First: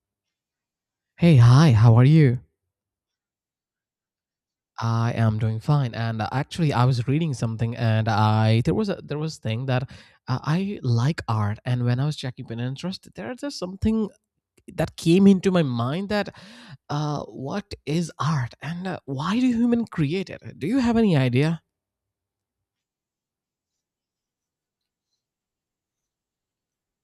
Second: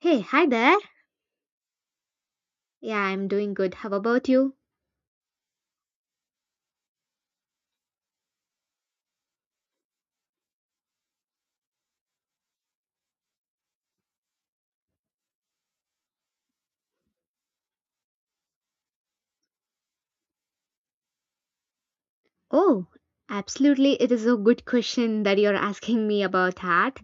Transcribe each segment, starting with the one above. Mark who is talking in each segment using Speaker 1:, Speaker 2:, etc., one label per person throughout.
Speaker 1: Hey, hi there.
Speaker 2: Hey, hi, how are you?
Speaker 1: Yeah, I'm doing good. How about you?
Speaker 2: I am doing fine. And actually, I was reading something, and I there was a there was thing that I like art, and when I was checking Pinterest, there's just something that came into my mind that what is art, and why do human create it? Do you have any idea?
Speaker 1: Oh, absolutely. It is a good question that you're asking me about art.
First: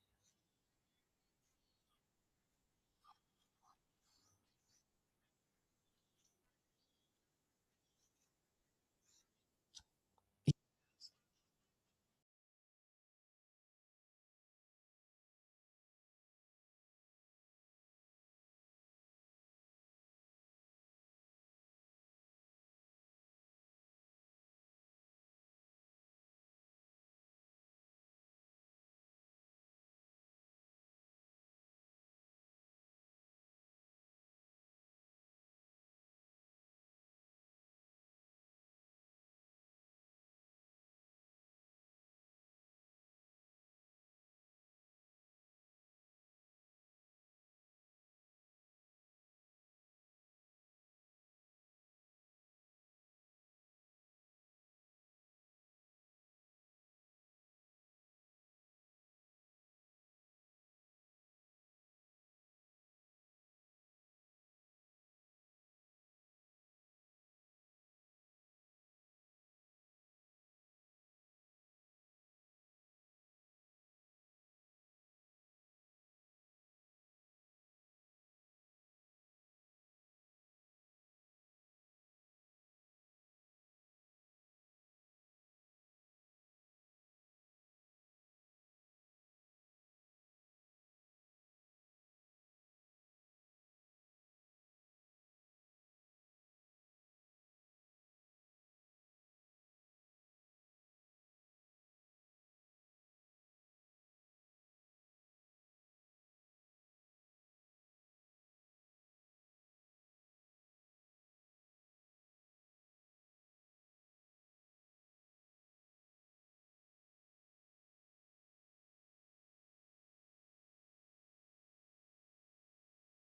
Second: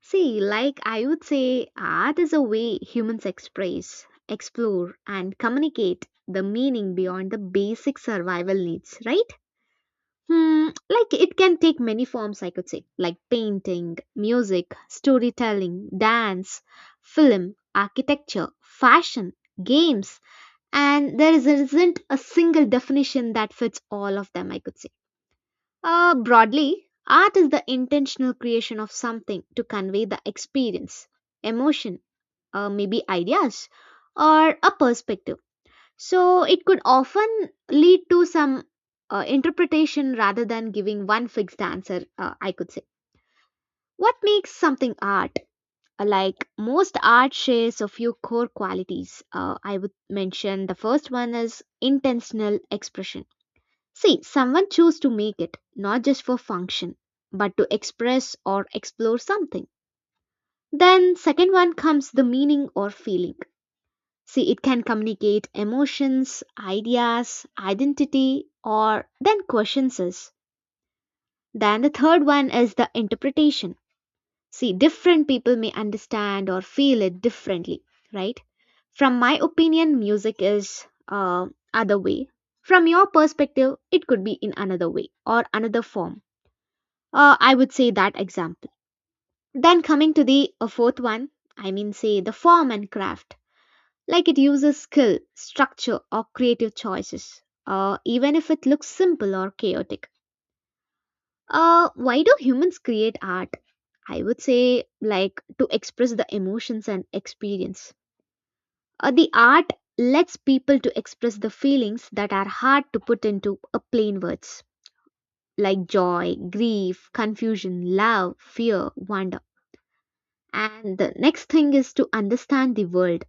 Speaker 1: See, like I would say, art is a way humans express, explore, and communicate the meaning beyond the basic survival needs, right? Hmm, like it can take many forms, I could say, like painting, music, storytelling, dance, film, architecture, fashion, games and isn't a single definition that fits all of them, I could say. Broadly, art is the intentional creation of something to convey the experience, emotion, maybe ideas, or a perspective. So it could often lead to some interpretation rather than giving one fixed answer, I could say. What makes something art? Like most art shares a few core qualities I would mention the first one is intentional expression. See, someone chose to make it not just for function but to express or explore something. Then second one comes the meaning or feeling. See, it can communicate emotions, ideas, identity or then questions us. Then the third one is the interpretation. See, different people may understand or feel it differently, right? From my opinion, music is other way. From your perspective, it could be in another way or another form. I would say that example. Then coming to the fourth one, I mean, say the form and craft. Like it uses skill, structure, or creative choices, even if it looks simple or chaotic. Why do humans create art? I would say, like, to express the emotions and experience. The art lets people to express the feelings that are hard to put into a plain words, like joy, grief, confusion, love, fear, wonder. And the next thing is to understand the world.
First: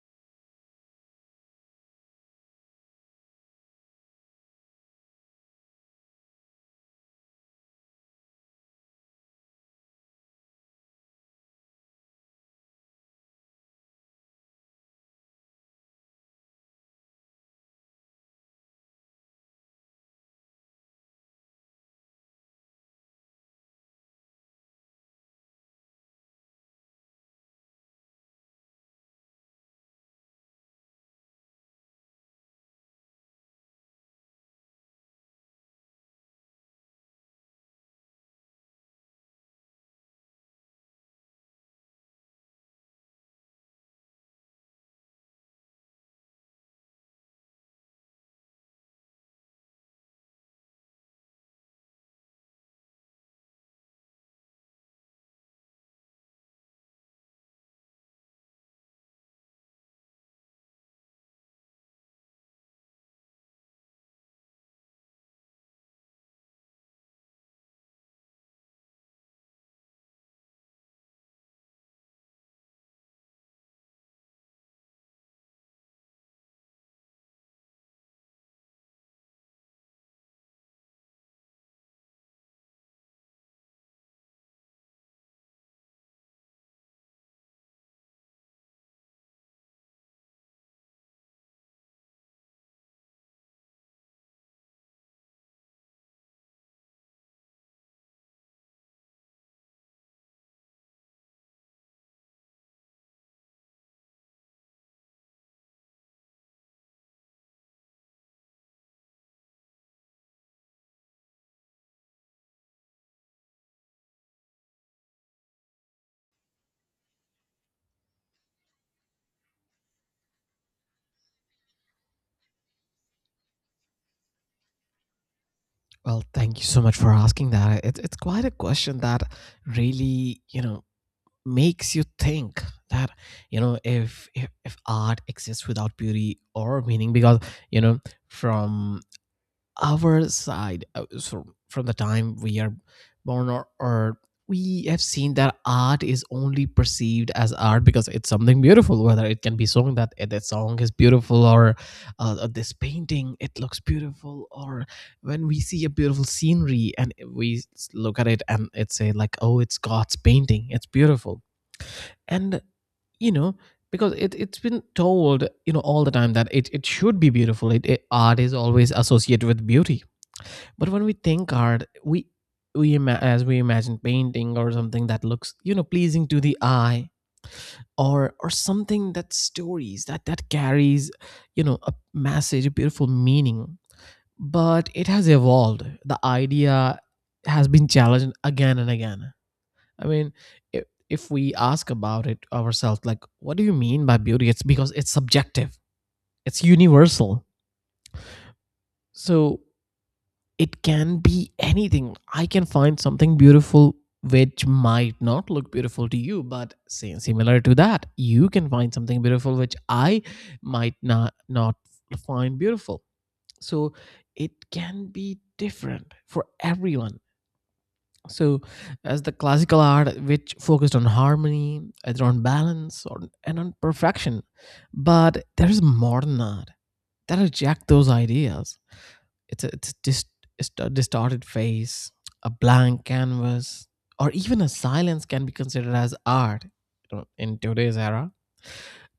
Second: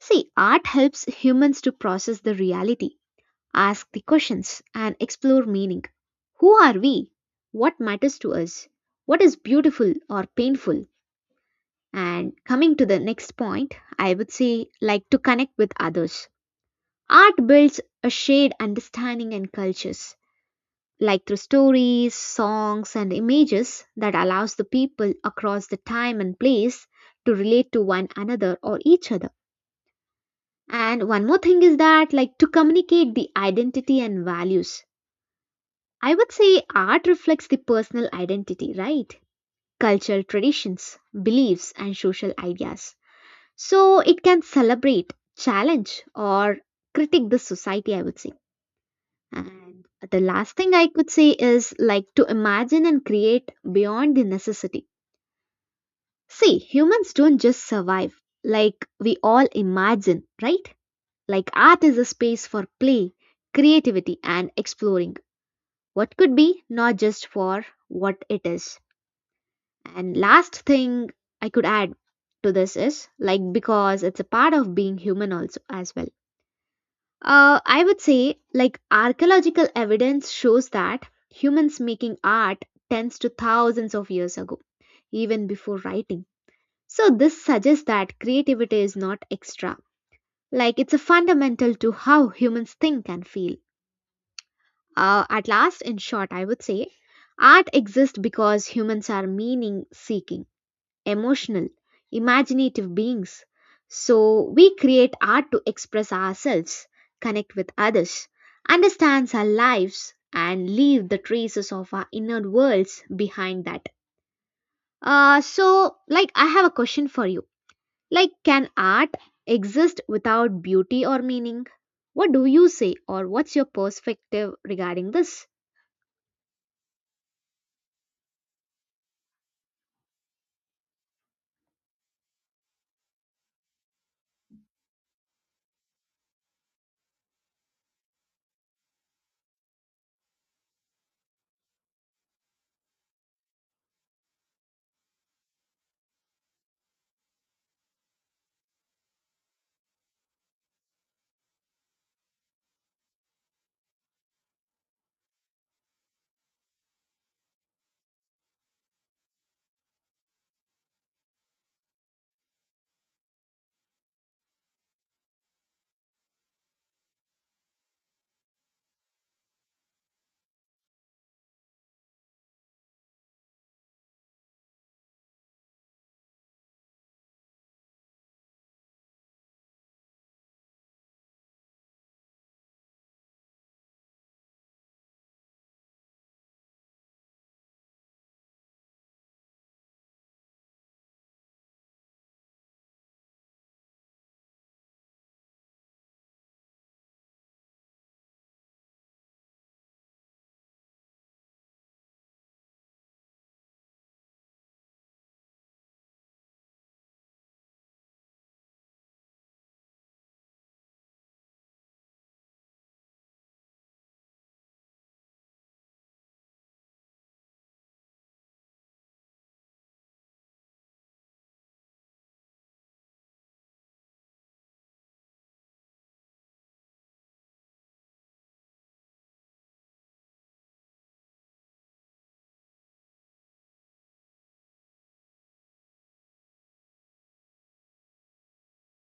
Speaker 1: See, art helps humans to process the reality. Ask the questions and explore meaning. Who are we? What matters to us? What is beautiful or painful? And coming to the next point, I would say like to connect with others. Art builds a shared understanding and cultures, like through stories, songs, and images that allows the people across the time and place to relate to one another or each other. And one more thing is that, like, to communicate the identity and values. I would say art reflects the personal identity, right? Cultural traditions, beliefs, and social ideas. So it can celebrate, challenge, or critique the society, I would say. And the last thing I could say is like to imagine and create beyond the necessity. See, humans don't just survive, like we all imagine, right? Like art is a space for play, creativity, and exploring what could be, not just for what it is. And last thing I could add to this is like because it's a part of being human also as well. I would say like archaeological evidence shows that humans making art tends to thousands of years ago, even before writing. So this suggests that creativity is not extra. Like it's a fundamental to how humans think and feel. At last, in short, I would say art exists because humans are meaning seeking, emotional, imaginative beings. So we create art to express ourselves, connect with others, understand our lives, and leave the traces of our inner worlds behind that. So, like, I have a question for you. Like, can art exist without beauty or meaning? What do you say, or what's your perspective regarding this?
Speaker 2: Well, thank you so much for asking that. It's quite a question that really makes you think that if art exists without beauty or meaning, because you know from our side. So from the time we are born, or we have seen that art is only perceived as art because it's something beautiful, whether it can be sung that, that song is beautiful, or this painting, it looks beautiful, or when we see a beautiful scenery and we look at it and it say, like, oh, it's God's painting, it's beautiful. And you know because it's been told all the time that it should be beautiful. Art is always associated with beauty. But when we think art, we as we imagine painting or something that looks pleasing to the eye, or something that stories that carries a message, a beautiful meaning. But it has evolved. The idea has been challenged again and again. I mean, if we ask about it ourselves, like, what do you mean by beauty? It's because it's subjective, it's universal. So it can be anything. I can find something beautiful which might not look beautiful to you, but same, similar to that, you can find something beautiful which I might not find beautiful. So it can be different for everyone. So, as the classical art, which focused on harmony, either on balance or and on perfection, but there is modern art that reject those ideas. It's just a distorted face, a blank canvas, or even a silence can be considered as art, in today's era.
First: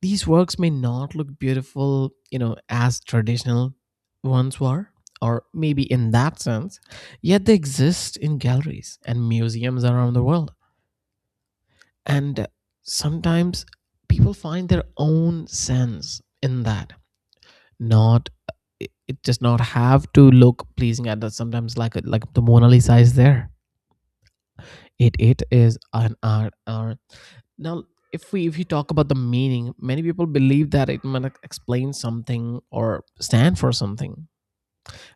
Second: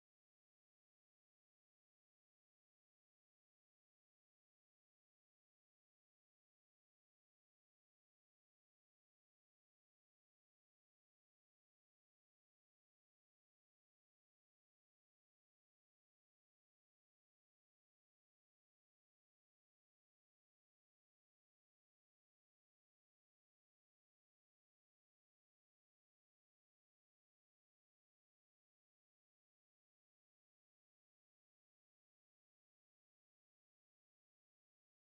Speaker 2: These works may not look beautiful, as traditional ones were, or maybe in that sense, yet they exist in galleries and museums around the world. And sometimes people find their own sense in that, not it does not have to look pleasing at that. Sometimes, like the Mona Lisa is there, it is an art. Or now, if you talk about the meaning, many people believe that it might explain something or stand for something,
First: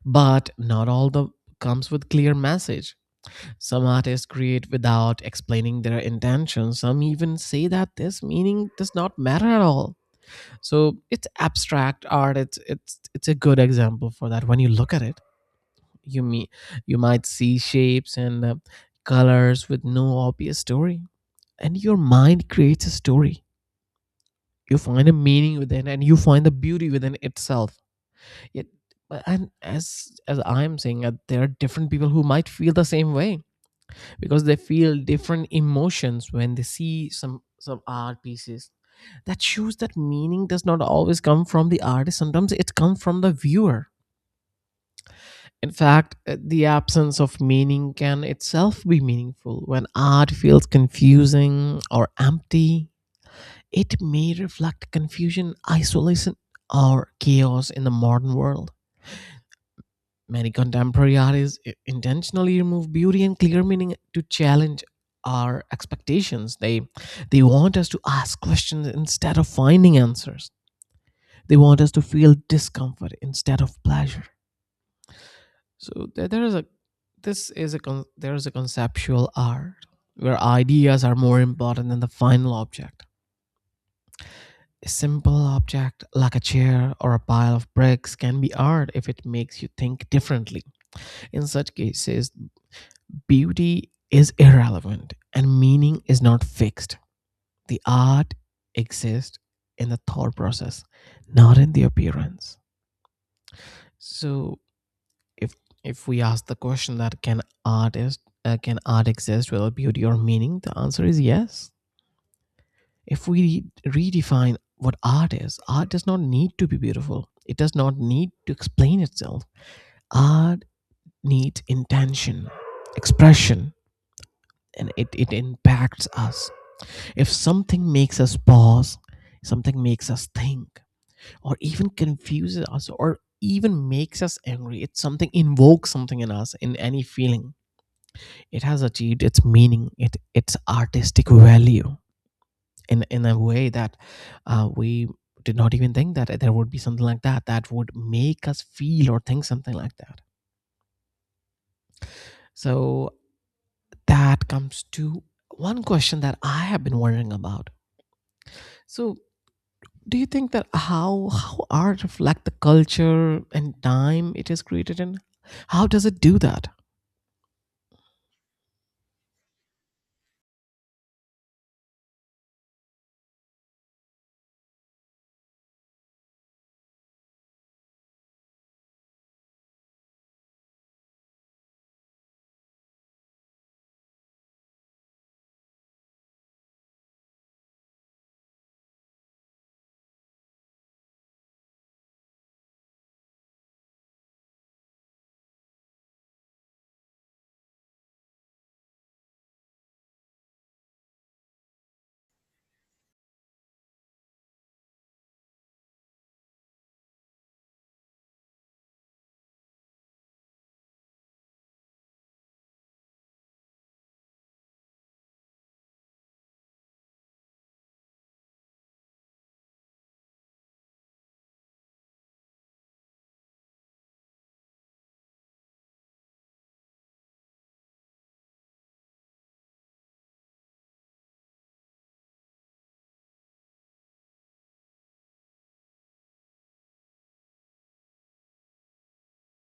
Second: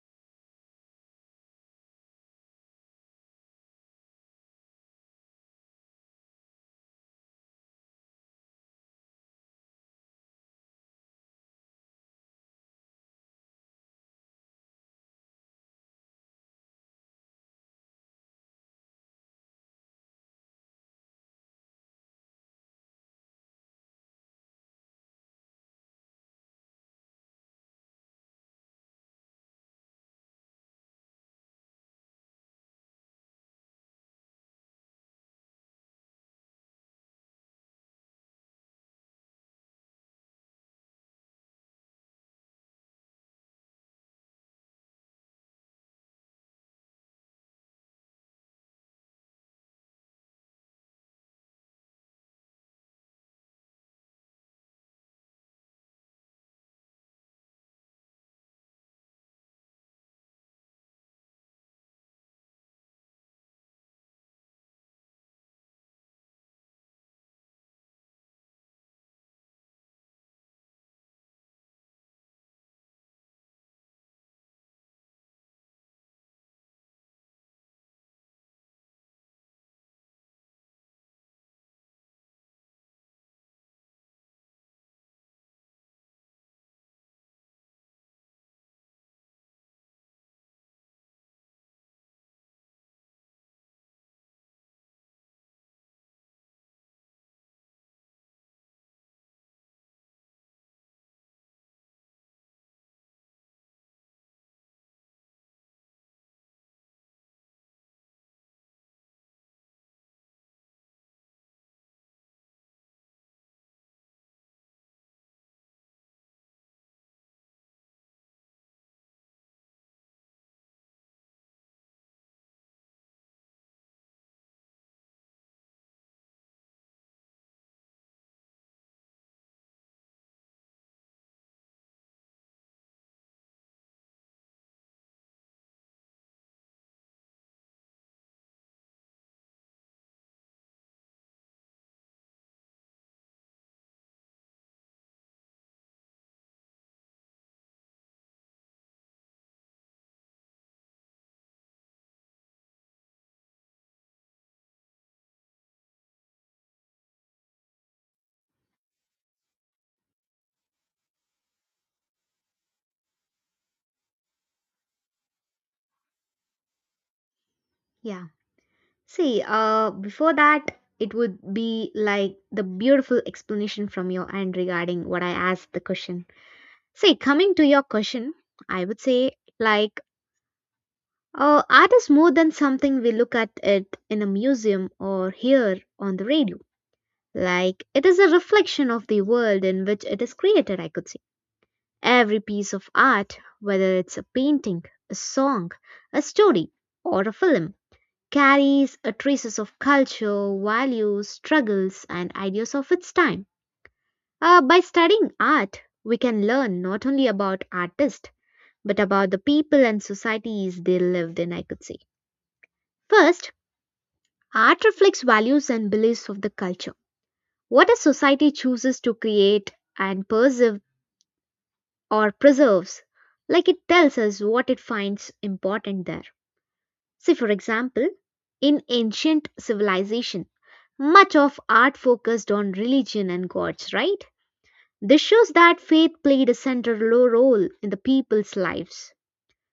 Speaker 2: but not all the comes with clear message. Some artists create without explaining their intention. Some even say that this meaning does not matter at all. So it's abstract art. It's a good example for that. When you look at it, you me you might see shapes and colors with no obvious story, and your mind creates a story. You find a meaning within, and you find the beauty within itself. Yet- and, as I'm saying, there are different people who might feel the same way, because they feel different emotions when they see some art pieces. That shows that meaning does not always come from the artist. Sometimes it comes from the viewer. In fact, the absence of meaning can itself be meaningful. When art feels confusing or empty, it may reflect confusion, isolation, or chaos in the modern world. Many contemporary artists intentionally remove beauty and clear meaning to challenge our expectations. They want us to ask questions instead of finding answers. They want us to feel discomfort instead of pleasure. So there is a conceptual art where ideas are more important than the final object. A simple object like a chair or a pile of bricks can be art if it makes you think differently. In such cases, beauty is irrelevant and meaning is not fixed. The art exists in the thought process, not in the appearance. So, if if we ask the question that can art exist without beauty or meaning, the answer is yes. If we redefine what art is, art does not need to be beautiful. It does not need to explain itself. Art needs intention, expression, and it impacts us. If something makes us pause, something makes us think, or even confuses us, or even makes us angry, it's something, invokes something in us, in any feeling. It has achieved its meaning, it its artistic value. In a way that, we did not even think that there would be something like that, that would make us feel or think something like that. So that comes to one question that I have been wondering about. So, do you think that how art reflect the culture and time it is created in? How does it do that?
Speaker 1: Yeah. See, before that, it would be like the beautiful explanation from your end regarding what I asked the question. See, coming to your question, I would say like, art is more than something we look at it in a museum or hear on the radio. Like, it is a reflection of the world in which it is created, I could say. Every piece of art, whether it's a painting, a song, a story, or a film, carries a traces of culture, values, struggles, and ideas of its time. By studying art, we can learn not only about artists but about the people and societies they lived in, I could say. First, art reflects values and beliefs of the culture. What a society chooses to create and preserve or preserves, like it tells us what it finds important there. See, for example, in ancient civilization, much of art focused on religion and gods, right? This shows that faith played a central role in the people's lives.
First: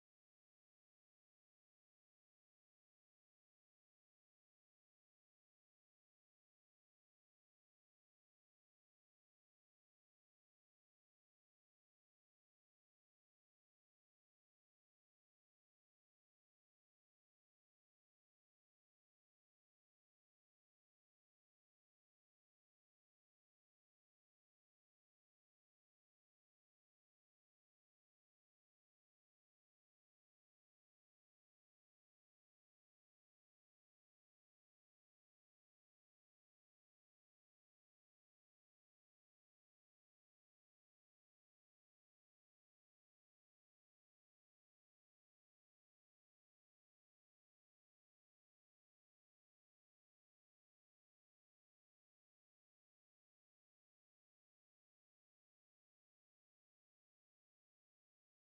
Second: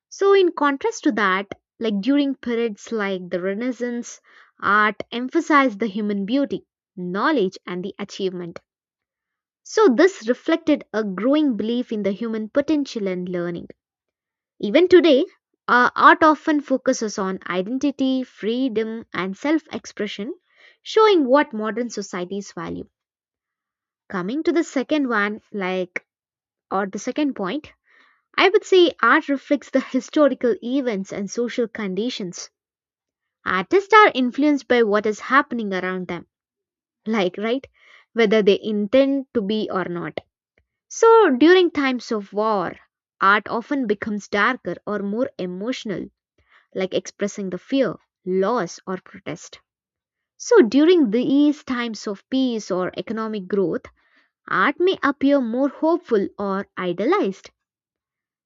Speaker 1: So, in contrast to that, like during periods like the Renaissance, art emphasized the human beauty, knowledge, and the achievement. So, this reflected a growing belief in the human potential and learning. Even today, art often focuses on identity, freedom, and self expression, showing what modern societies value. Coming to the second one, like, or the second point, I would say art reflects the historical events and social conditions. Artists are influenced by what is happening around them, like, right, whether they intend to be or not. So, during times of war, art often becomes darker or more emotional like expressing the fear, loss, or protest. So, during these times of peace or economic growth, art may appear more hopeful or idealized.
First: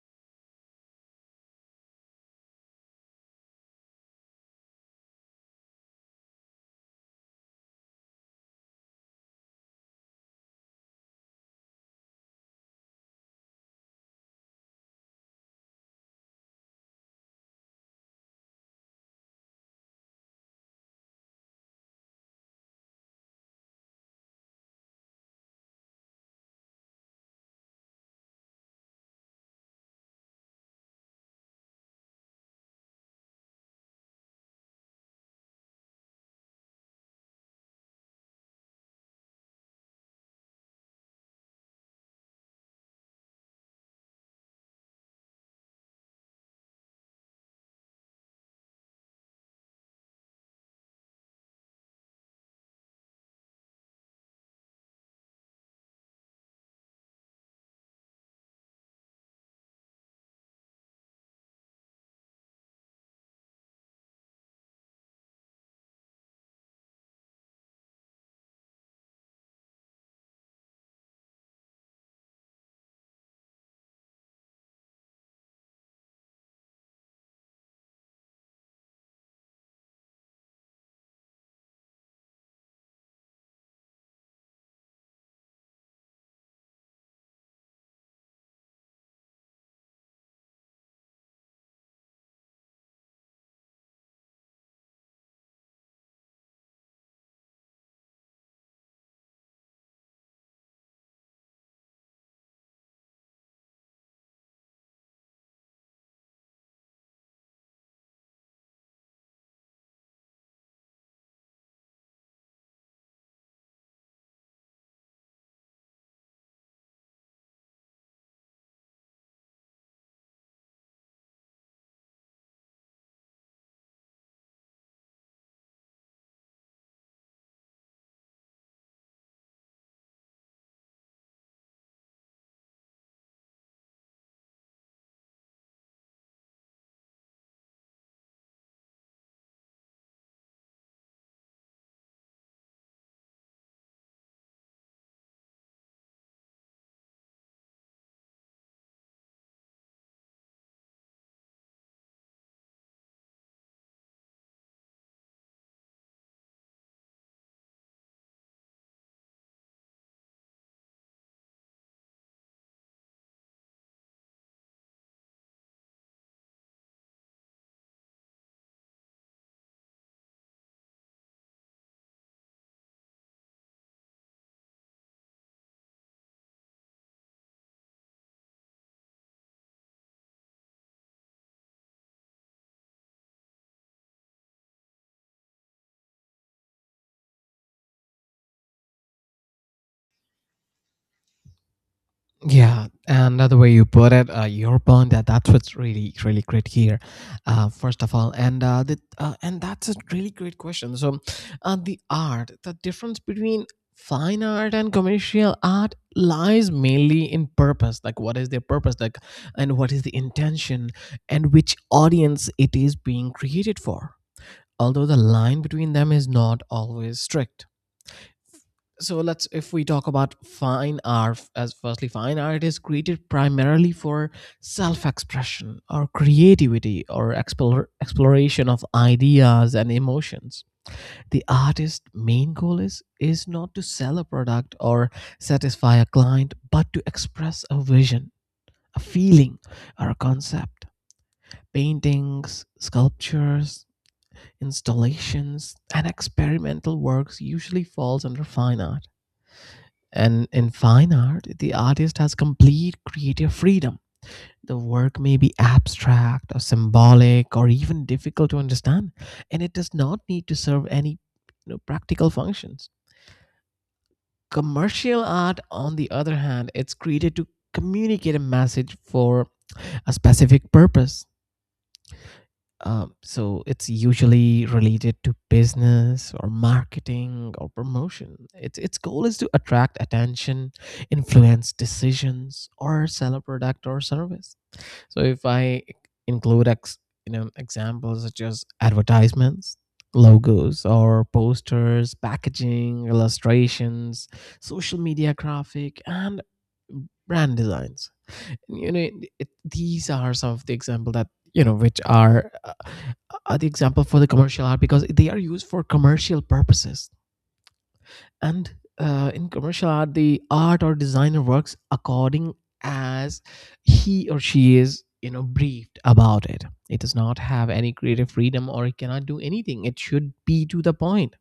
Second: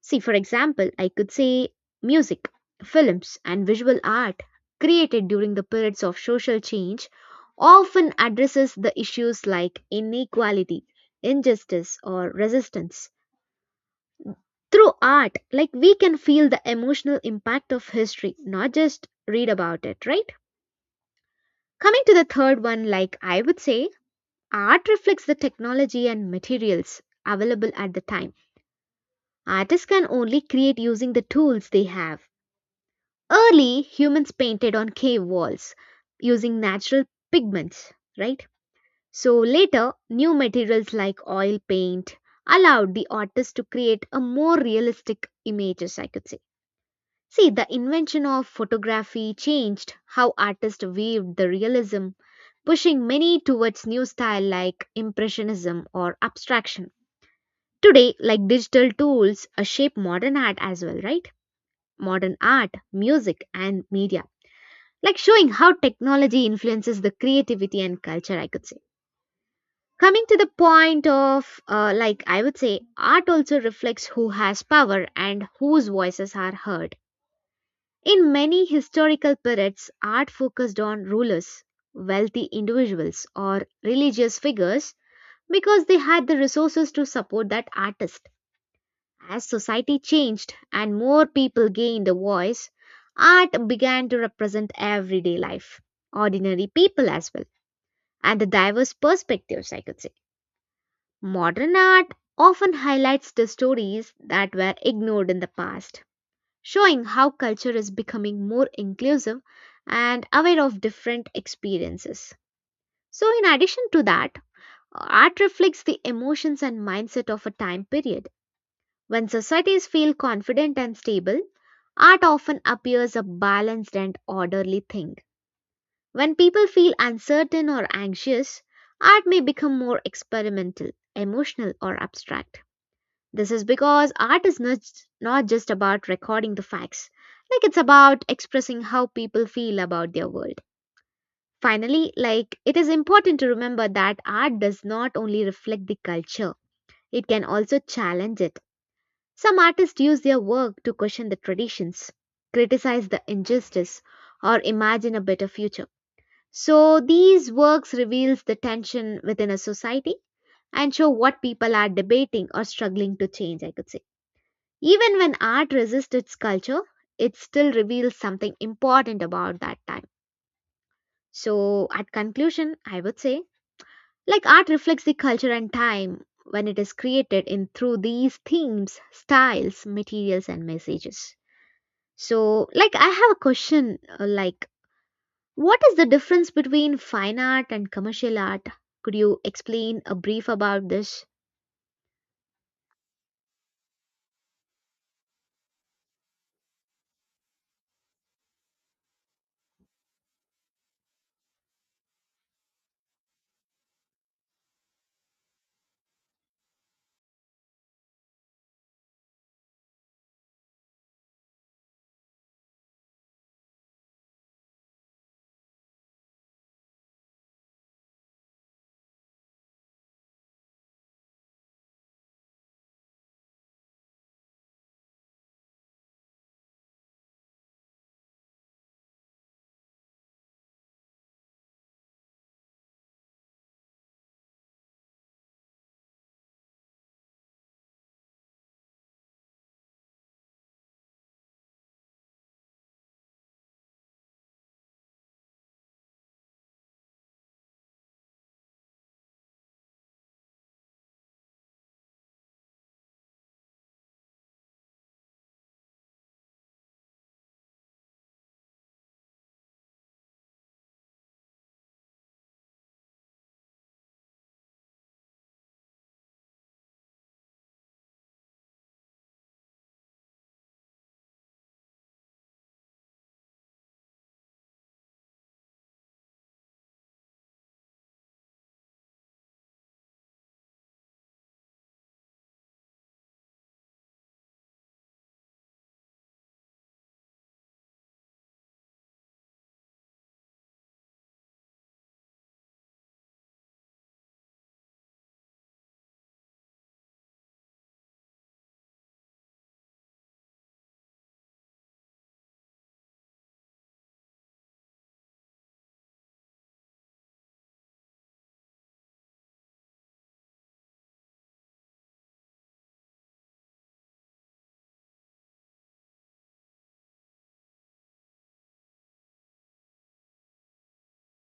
Speaker 1: See, for example, I could say music, films, and visual art created during the periods of social change often addresses the issues like inequality, injustice, or resistance. Through art, like we can feel the emotional impact of history, not just read about it, right? Coming to the third one, like I would say, art reflects the technology and materials available at the time. Artists can only create using the tools they have. Early humans painted on cave walls using natural pigments, right? So later, new materials like oil paint allowed the artist to create a more realistic images, I could say. See, the invention of photography changed how artists viewed the realism, pushing many towards new style like impressionism or abstraction. Today, like digital tools, shape modern art as well, right? Modern art, music, and media. Like showing how technology influences the creativity and culture, I could say. Coming to the point of, like, I would say, art also reflects who has power and whose voices are heard. In many historical periods, art focused on rulers, wealthy individuals, or religious figures because they had the resources to support that artist. As society changed and more people gained a voice, art began to represent everyday life, ordinary people as well, and the diverse perspectives, I could say. Modern art often highlights the stories that were ignored in the past showing how culture is becoming more inclusive and aware of different experiences. So, in addition to that, art reflects the emotions and mindset of a time period. When societies feel confident and stable, art often appears a balanced and orderly thing. When people feel uncertain or anxious, art may become more experimental, emotional, or abstract. This is because art is not, not just about recording the facts, like it's about expressing how people feel about their world. Finally, like it is important to remember that art does not only reflect the culture, it can also challenge it. Some artists use their work to question the traditions, criticize the injustice, or imagine a better future. So these works reveals the tension within a society and show what people are debating or struggling to change, I could say. Even when art resists its culture, it still reveals something important about that time. So, at conclusion, I would say like art reflects the culture and time when it is created in through these themes, styles, materials and messages. So, like I have a question like what is the difference between fine art and commercial art? Could you explain a brief about this?
Speaker 2: Yeah, another way you put it, your point, that's what's really really great here. First of all, and the, and that's a really great question. So, the difference between fine art and commercial art lies mainly in purpose. Like, what is their purpose? Like, and what is the intention, and which audience it is being created for. Although the line between them is not always strict, so let's, if we talk about fine art, as firstly, fine art is created primarily for self-expression or creativity, or exploration of ideas and emotions. The artist's main goal is not to sell a product or satisfy a client, but to express a vision, a feeling, or a concept. Paintings, sculptures, installations and experimental works usually falls under fine art. And in fine art, the artist has complete creative freedom. The work may be abstract or symbolic or even difficult to understand, and it does not need to serve any, practical functions. Commercial art, on the other hand, it's created to communicate a message for a specific purpose. So it's usually related to business or marketing or promotion. Its goal is to attract attention, influence decisions, or sell a product or service. So if I include ex, you know examples such as advertisements, logos or posters, packaging, illustrations, social media graphic, and brand designs. you know these are some of the example that, which are the example for the commercial art, because they are used for commercial purposes. And in commercial art, the art or designer works according as he or she is briefed about it. It does not have any creative freedom, or it cannot do anything. It should be to the point.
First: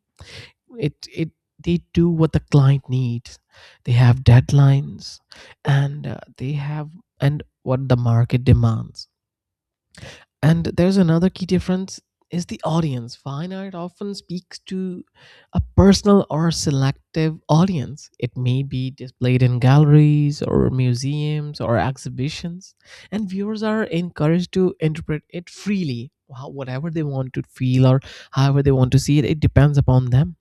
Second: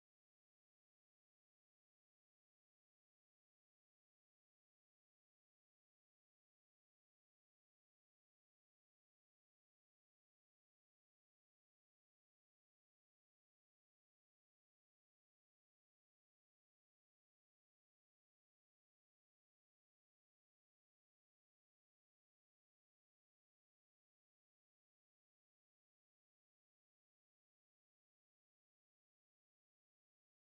Speaker 2: It it they do what the client needs. They have deadlines, and they have and what the market demands. And there's another key difference, is the audience. Fine art often speaks to a personal or selective audience. It may be displayed in galleries or museums or exhibitions, and viewers are encouraged to interpret it freely, whatever they want to feel, or however they want to see it. It depends upon them.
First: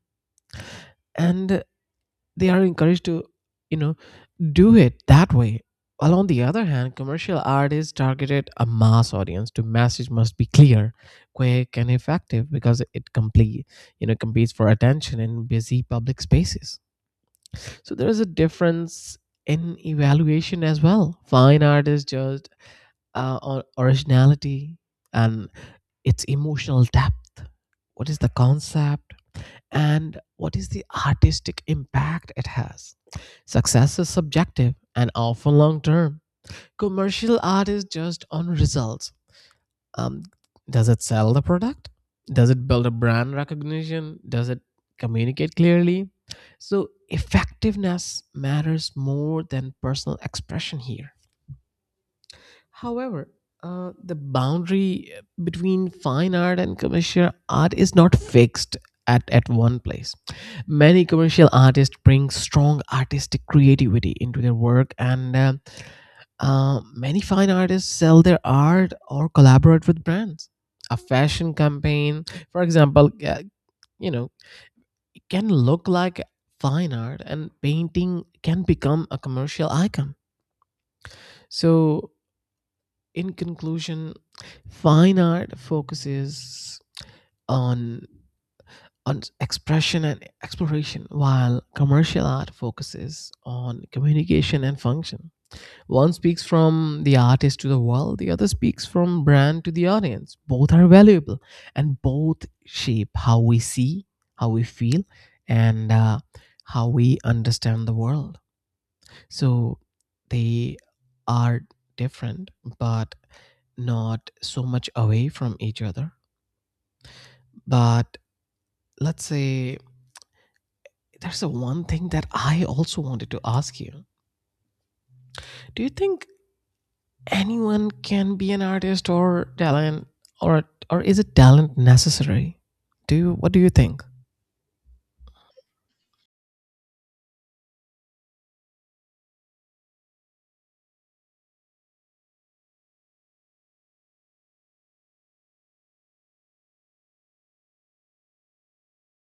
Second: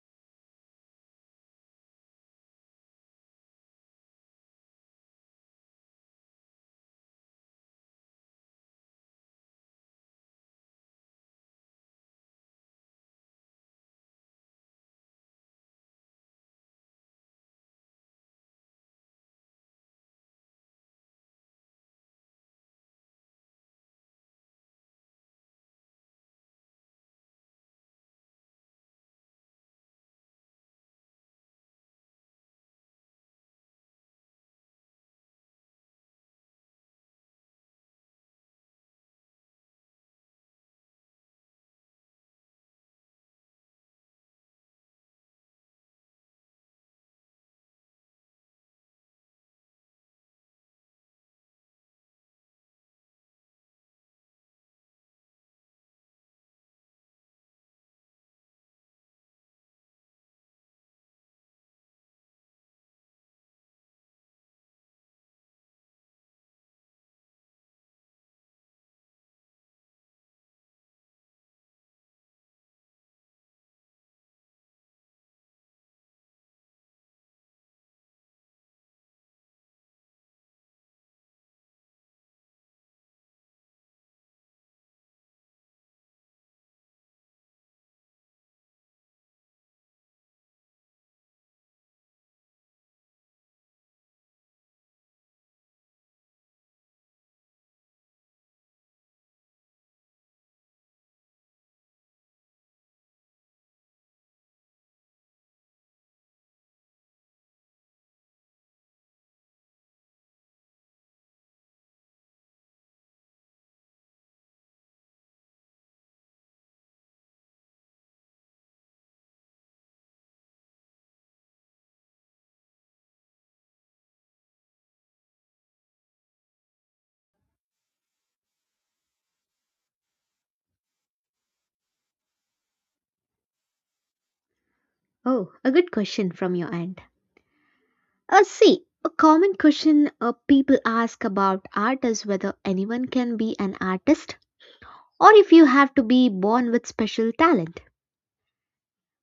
Speaker 2: And they are encouraged to, you know do it that way. While on the other hand, commercial art is targeted a mass audience. The message must be clear, quick, and effective, because it complete you know competes for attention in busy public spaces. So there is a difference in evaluation as well. Fine art is just, originality and its emotional depth, what is the concept, and what is the artistic impact it has. Success is subjective and often long term. Commercial art is just on results. Um, does it sell the product? Does it build a brand recognition? Does it communicate clearly? So, effectiveness matters more than personal expression here. However, the boundary between fine art and commercial art is not fixed at one place. Many commercial artists bring strong artistic creativity into their work, and many fine artists sell their art or collaborate with brands. A fashion campaign, for example, you know, can look like fine art, and painting can become a commercial icon. So, in conclusion, fine art focuses on on expression and exploration, while commercial art focuses on communication and function. One speaks from the artist to the world, the other speaks from brand to the audience. Both are valuable, and both shape how we see, how we feel, and how we understand the world. So they are different, but not so much away from each other. But let's say there's a one thing that I also wanted to ask you. Do you think anyone can be an artist or talent or or is it talent necessary? Do you What do you think?
Speaker 1: Oh, a good question from your end. See, a common question people ask about art is whether anyone can be an artist or if you have to be born with special talent.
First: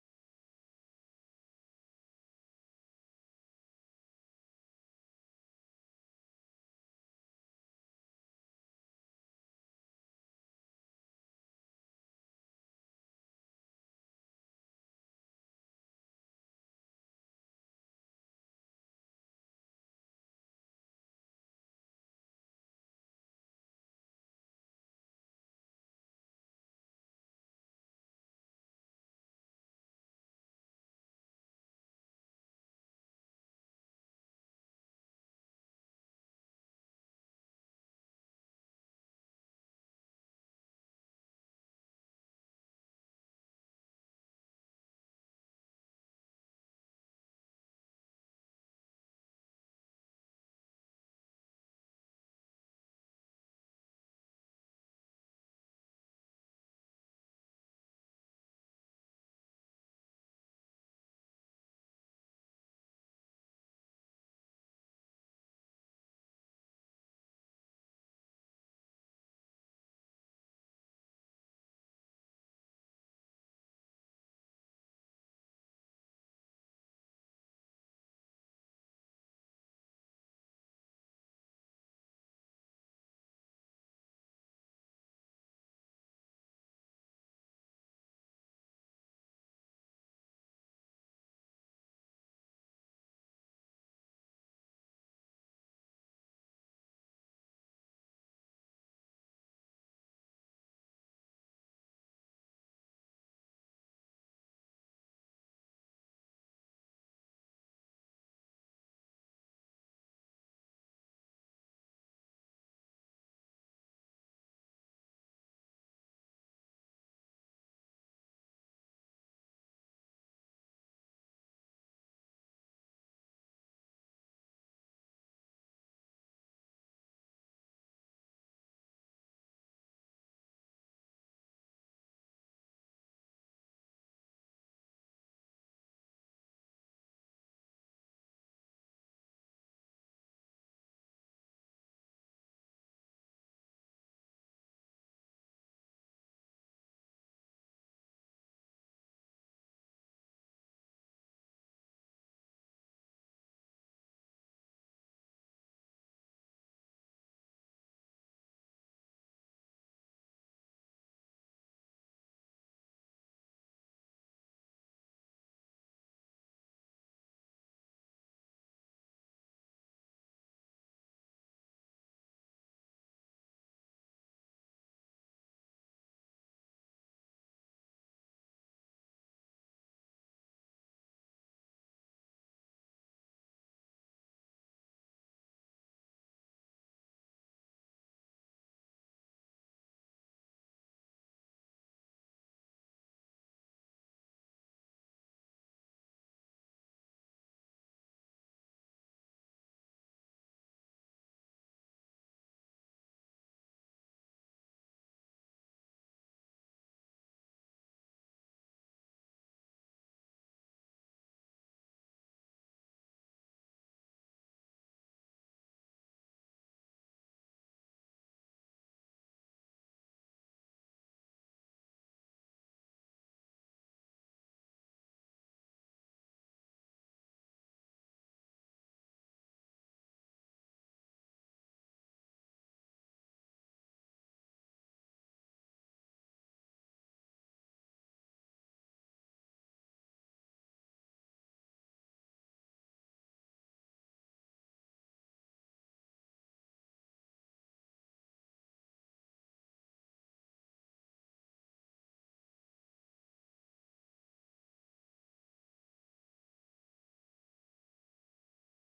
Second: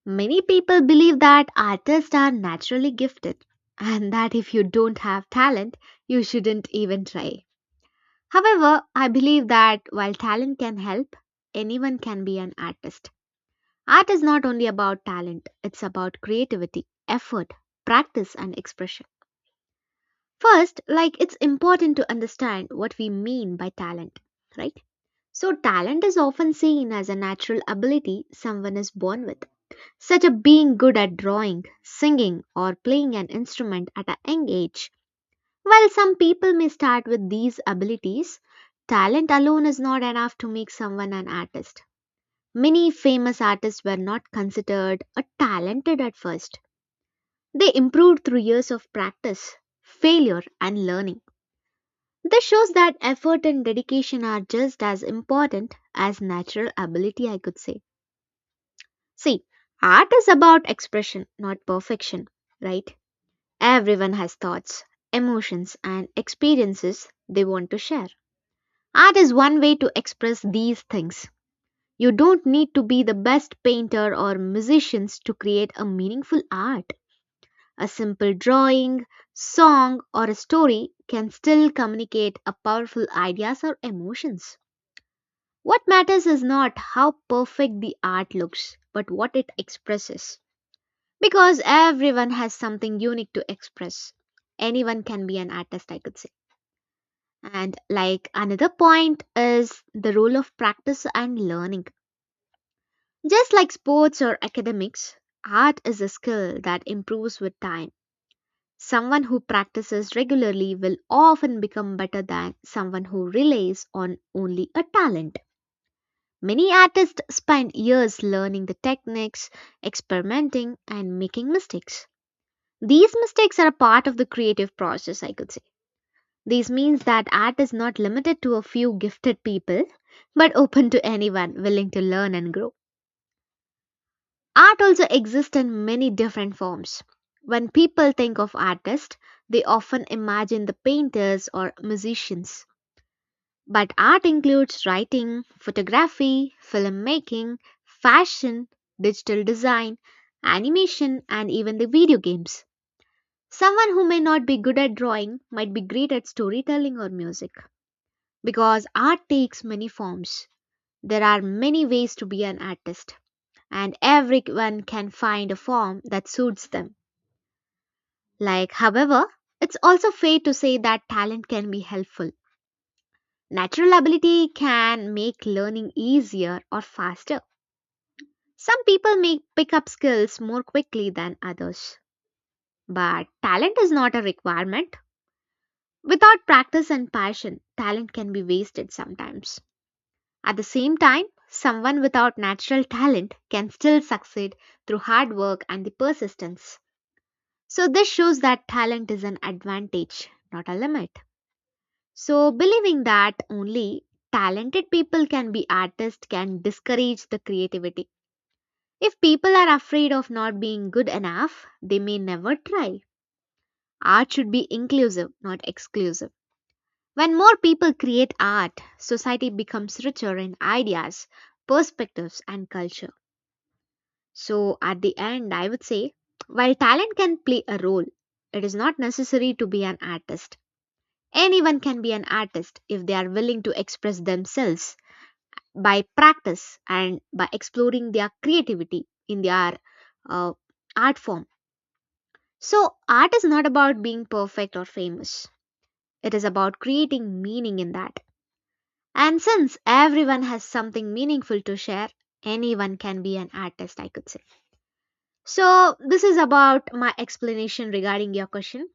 Speaker 1: Many people believe that artists are naturally gifted and that if you don't have talent, you shouldn't even try. However, I believe that while talent can help, anyone can be an artist. Art is not only about talent, it's about creativity, effort, practice, and expression. First, like it's important to understand what we mean by talent, right? So, talent is often seen as a natural ability someone is born with, such as being good at drawing, singing, or playing an instrument at a young age. While some people may start with these abilities, talent alone is not enough to make someone an artist. Many famous artists were not considered a talented at first. They improved through years of practice, failure, and learning. This shows that effort and dedication are just as important as natural ability, I could say. See, art is about expression, not perfection, right? Everyone has thoughts, emotions, and experiences they want to share. Art is one way to express these things. You don't need to be the best painter or musicians to create a meaningful art. A simple drawing, song, or a story can still communicate a powerful ideas or emotions. What matters is not how perfect the art looks, but what it expresses. Because everyone has something unique to express. Anyone can be an artist, I could say. And like another point is the role of practice and learning. Just like sports or academics, art is a skill that improves with time. Someone who practices regularly will often become better than someone who relies on only a talent. Many artists spend years learning the techniques, experimenting, and making mistakes. These mistakes are a part of the creative process, I could say. This means that art is not limited to a few gifted people, but open to anyone willing to learn and grow. Art also exists in many different forms. When people think of artists, they often imagine the painters or musicians. But art includes writing, photography, filmmaking, fashion, digital design, animation, and even the video games. Someone who may not be good at drawing might be great at storytelling or music because art takes many forms. There are many ways to be an artist, and everyone can find a form that suits them. Like, however, it's also fair to say that talent can be helpful. Natural ability can make learning easier or faster. Some people may pick up skills more quickly than others. But talent is not a requirement. Without practice and passion, talent can be wasted sometimes. At the same time, someone without natural talent can still succeed through hard work and the persistence. So, this shows that talent is an advantage, not a limit. So, believing that only talented people can be artists can discourage the creativity. If people are afraid of not being good enough, they may never try. Art should be inclusive, not exclusive. When more people create art, society becomes richer in ideas, perspectives, and culture. So, at the end, I would say while talent can play a role, it is not necessary to be an artist. Anyone can be an artist if they are willing to express themselves by practice and by exploring their creativity in their uh, art form. So, art is not about being perfect or famous, it is about creating meaning in that. And since everyone has something meaningful to share, anyone can be an artist, I could say. So, this is about my explanation regarding your question.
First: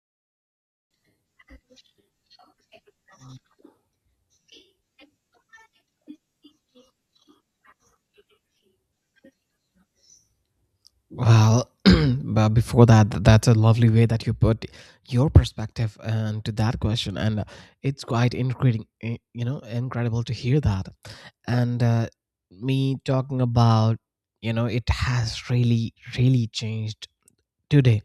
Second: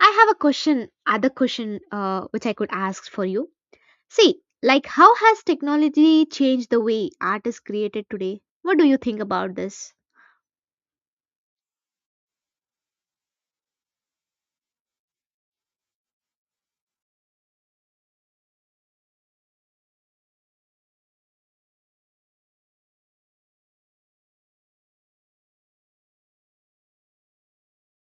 Speaker 1: I have a question, other question, which I could ask for you. See, like how has technology changed the way art is created today? What do you think about this?
Speaker 2: Well, but before that, that's a lovely way that you put your perspective and to that question, and it's quite incredible, you know, incredible to hear that. And me talking about, you know, it has really, really changed today,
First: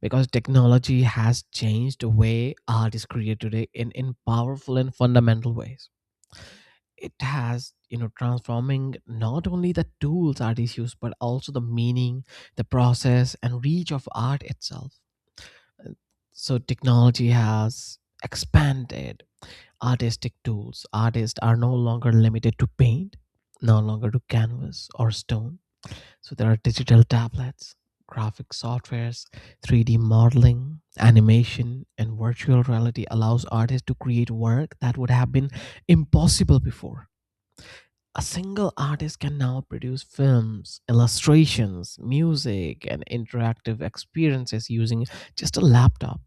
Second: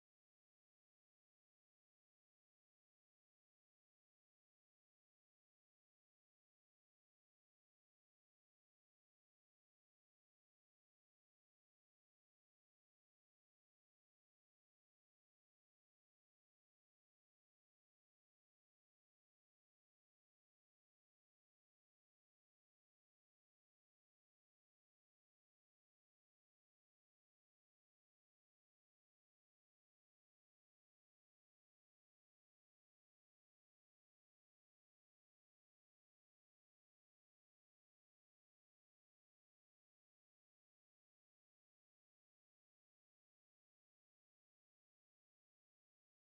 Speaker 2: because technology has changed the way art is created today in powerful and fundamental ways. It has, you know, transforming not only the tools artists use but also the meaning, the process, and reach of art itself. Uh, so technology has expanded artistic tools. Artists are no longer limited to paint, no longer to canvas or stone. So there are digital tablets, graphic softwares, 3D modeling, animation, and virtual reality allows artists to create work that would have been impossible before. A single artist can now produce films, illustrations, music, and interactive experiences using just a laptop.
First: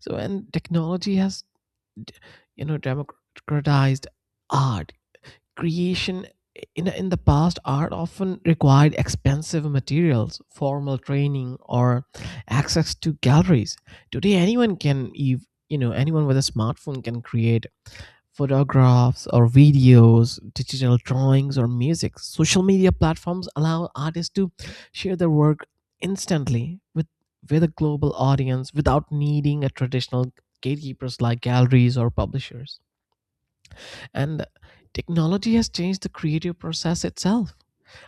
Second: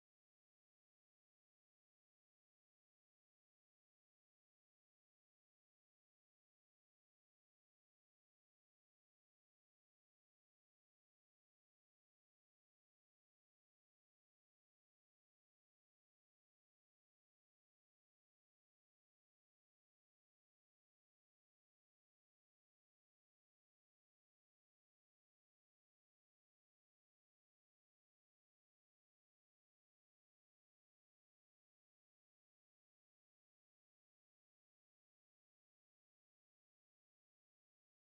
Speaker 2: So, and technology has, you know, democratized art creation. In the past, art often required expensive materials, formal training, or access to galleries. Today anyone can you know, anyone with a smartphone can create photographs or videos, digital drawings, or music. Social media platforms allow artists to share their work instantly with a global audience without needing a traditional gatekeepers like galleries or publishers. And technology has changed the creative process itself.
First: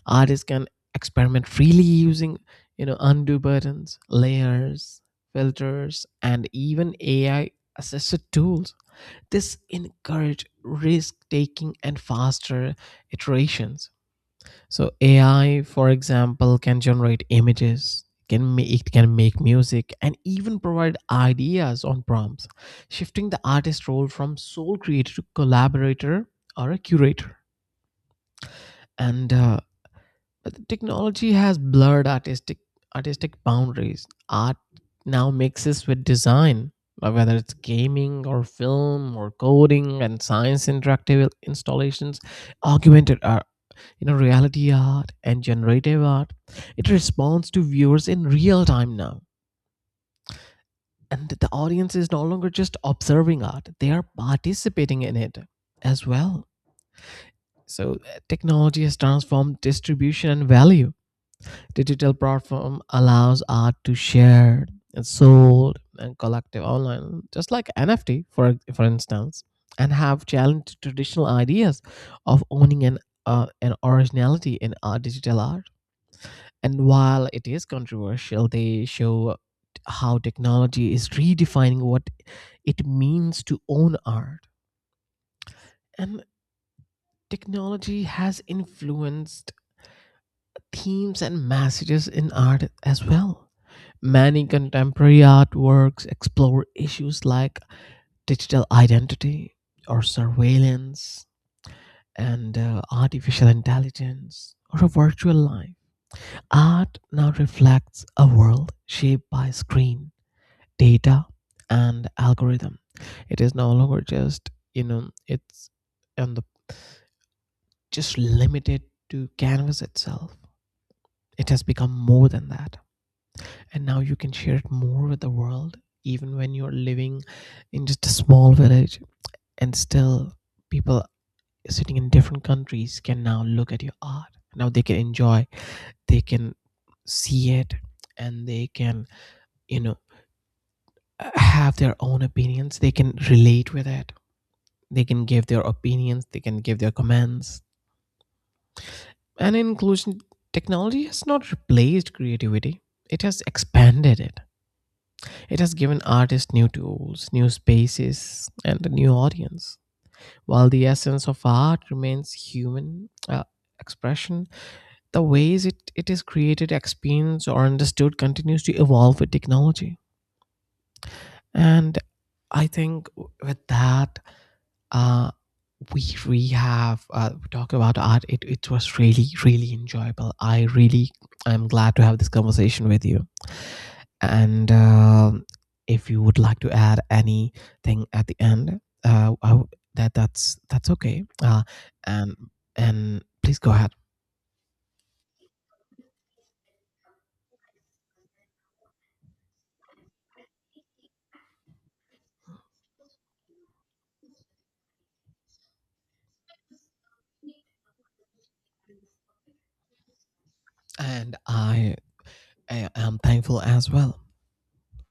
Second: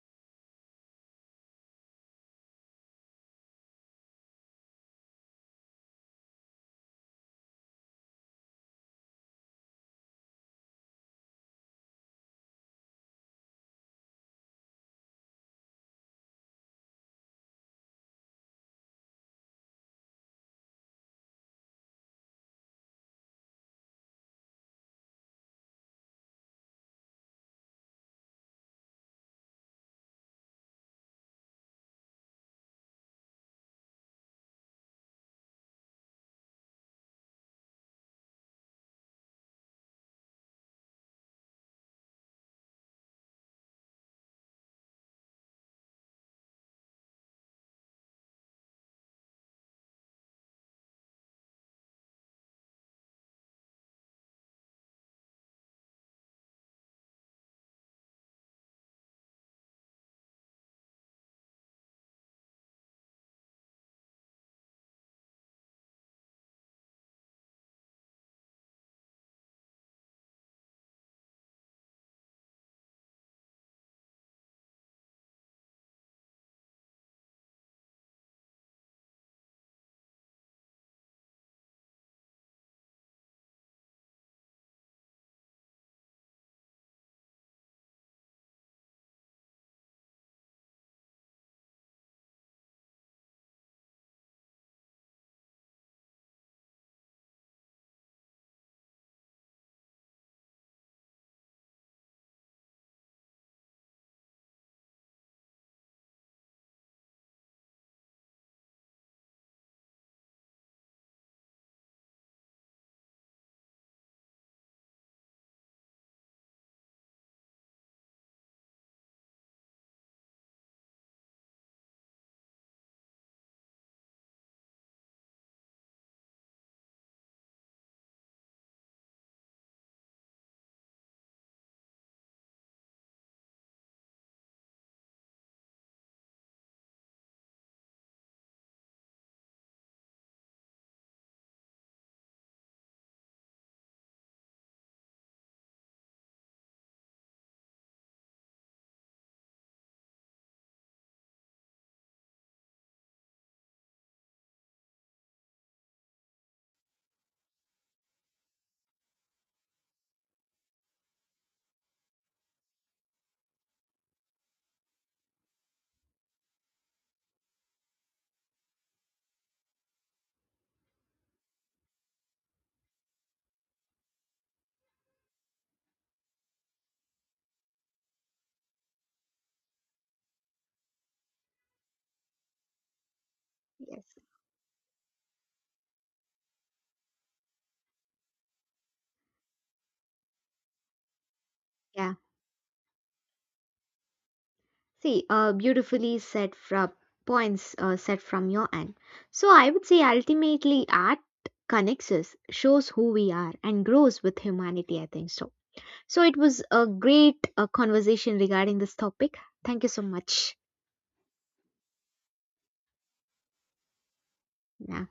Speaker 2: Artists can experiment freely using, you know, undo buttons, layers, filters, and even ai assisted tools. This encourage risk taking and faster iterations. So AI, for example, can generate images, can it can make music, and even provide ideas on prompts, shifting the artist role from sole creator to collaborator or a curator. And but the technology has blurred artistic boundaries. Art now mixes with design, whether it's gaming or film or coding and science. Interactive installations, augmented are, you know, reality art and generative art, it responds to viewers in real time now. And the audience is no longer just observing art, they are participating in it as well. So technology has transformed distribution and value. Digital platform allows art to share and sold and collective online, just like nft, for instance, and have challenged traditional ideas of owning an originality in art, digital art. And while it is controversial, they show how technology is redefining what it means to own art. And technology has influenced themes and messages in art as well. Many contemporary artworks explore issues like digital identity or surveillance, and artificial intelligence or a virtual life. Art now reflects a world shaped by screen, data, and algorithm. It is no longer just, you know, it's on the, just limited to canvas itself. It has become more than that, and now you can share it more with the world, even when you're living in just a small village. And still, people sitting in different countries can now look at your art. Now they can enjoy, they can see it, and they can, you know, have their own opinions, they can relate with it. They can give their opinions, they can give their comments. And in conclusion, technology has not replaced creativity, it has expanded it. It has given artists new tools, new spaces, and a new audience. While the essence of art remains human expression, the ways it is created, experienced, or understood continues to evolve with technology. And I think with that, uh, we have talked about art. It was really really enjoyable. I really, I'm glad to have this conversation with you.
Speaker 1: Yes,
Speaker 2: And if you would like to add anything at the end, that's okay.
Speaker 1: yeah.
Speaker 2: And and please go ahead.
Speaker 1: See, beautifully said from points set from your end. So I would say ultimately art connects us, shows who we are, and grows with humanity. I think so. So it was a great conversation regarding this topic. Thank you so much.
Speaker 2: And I am thankful as well.
Speaker 1: Yeah.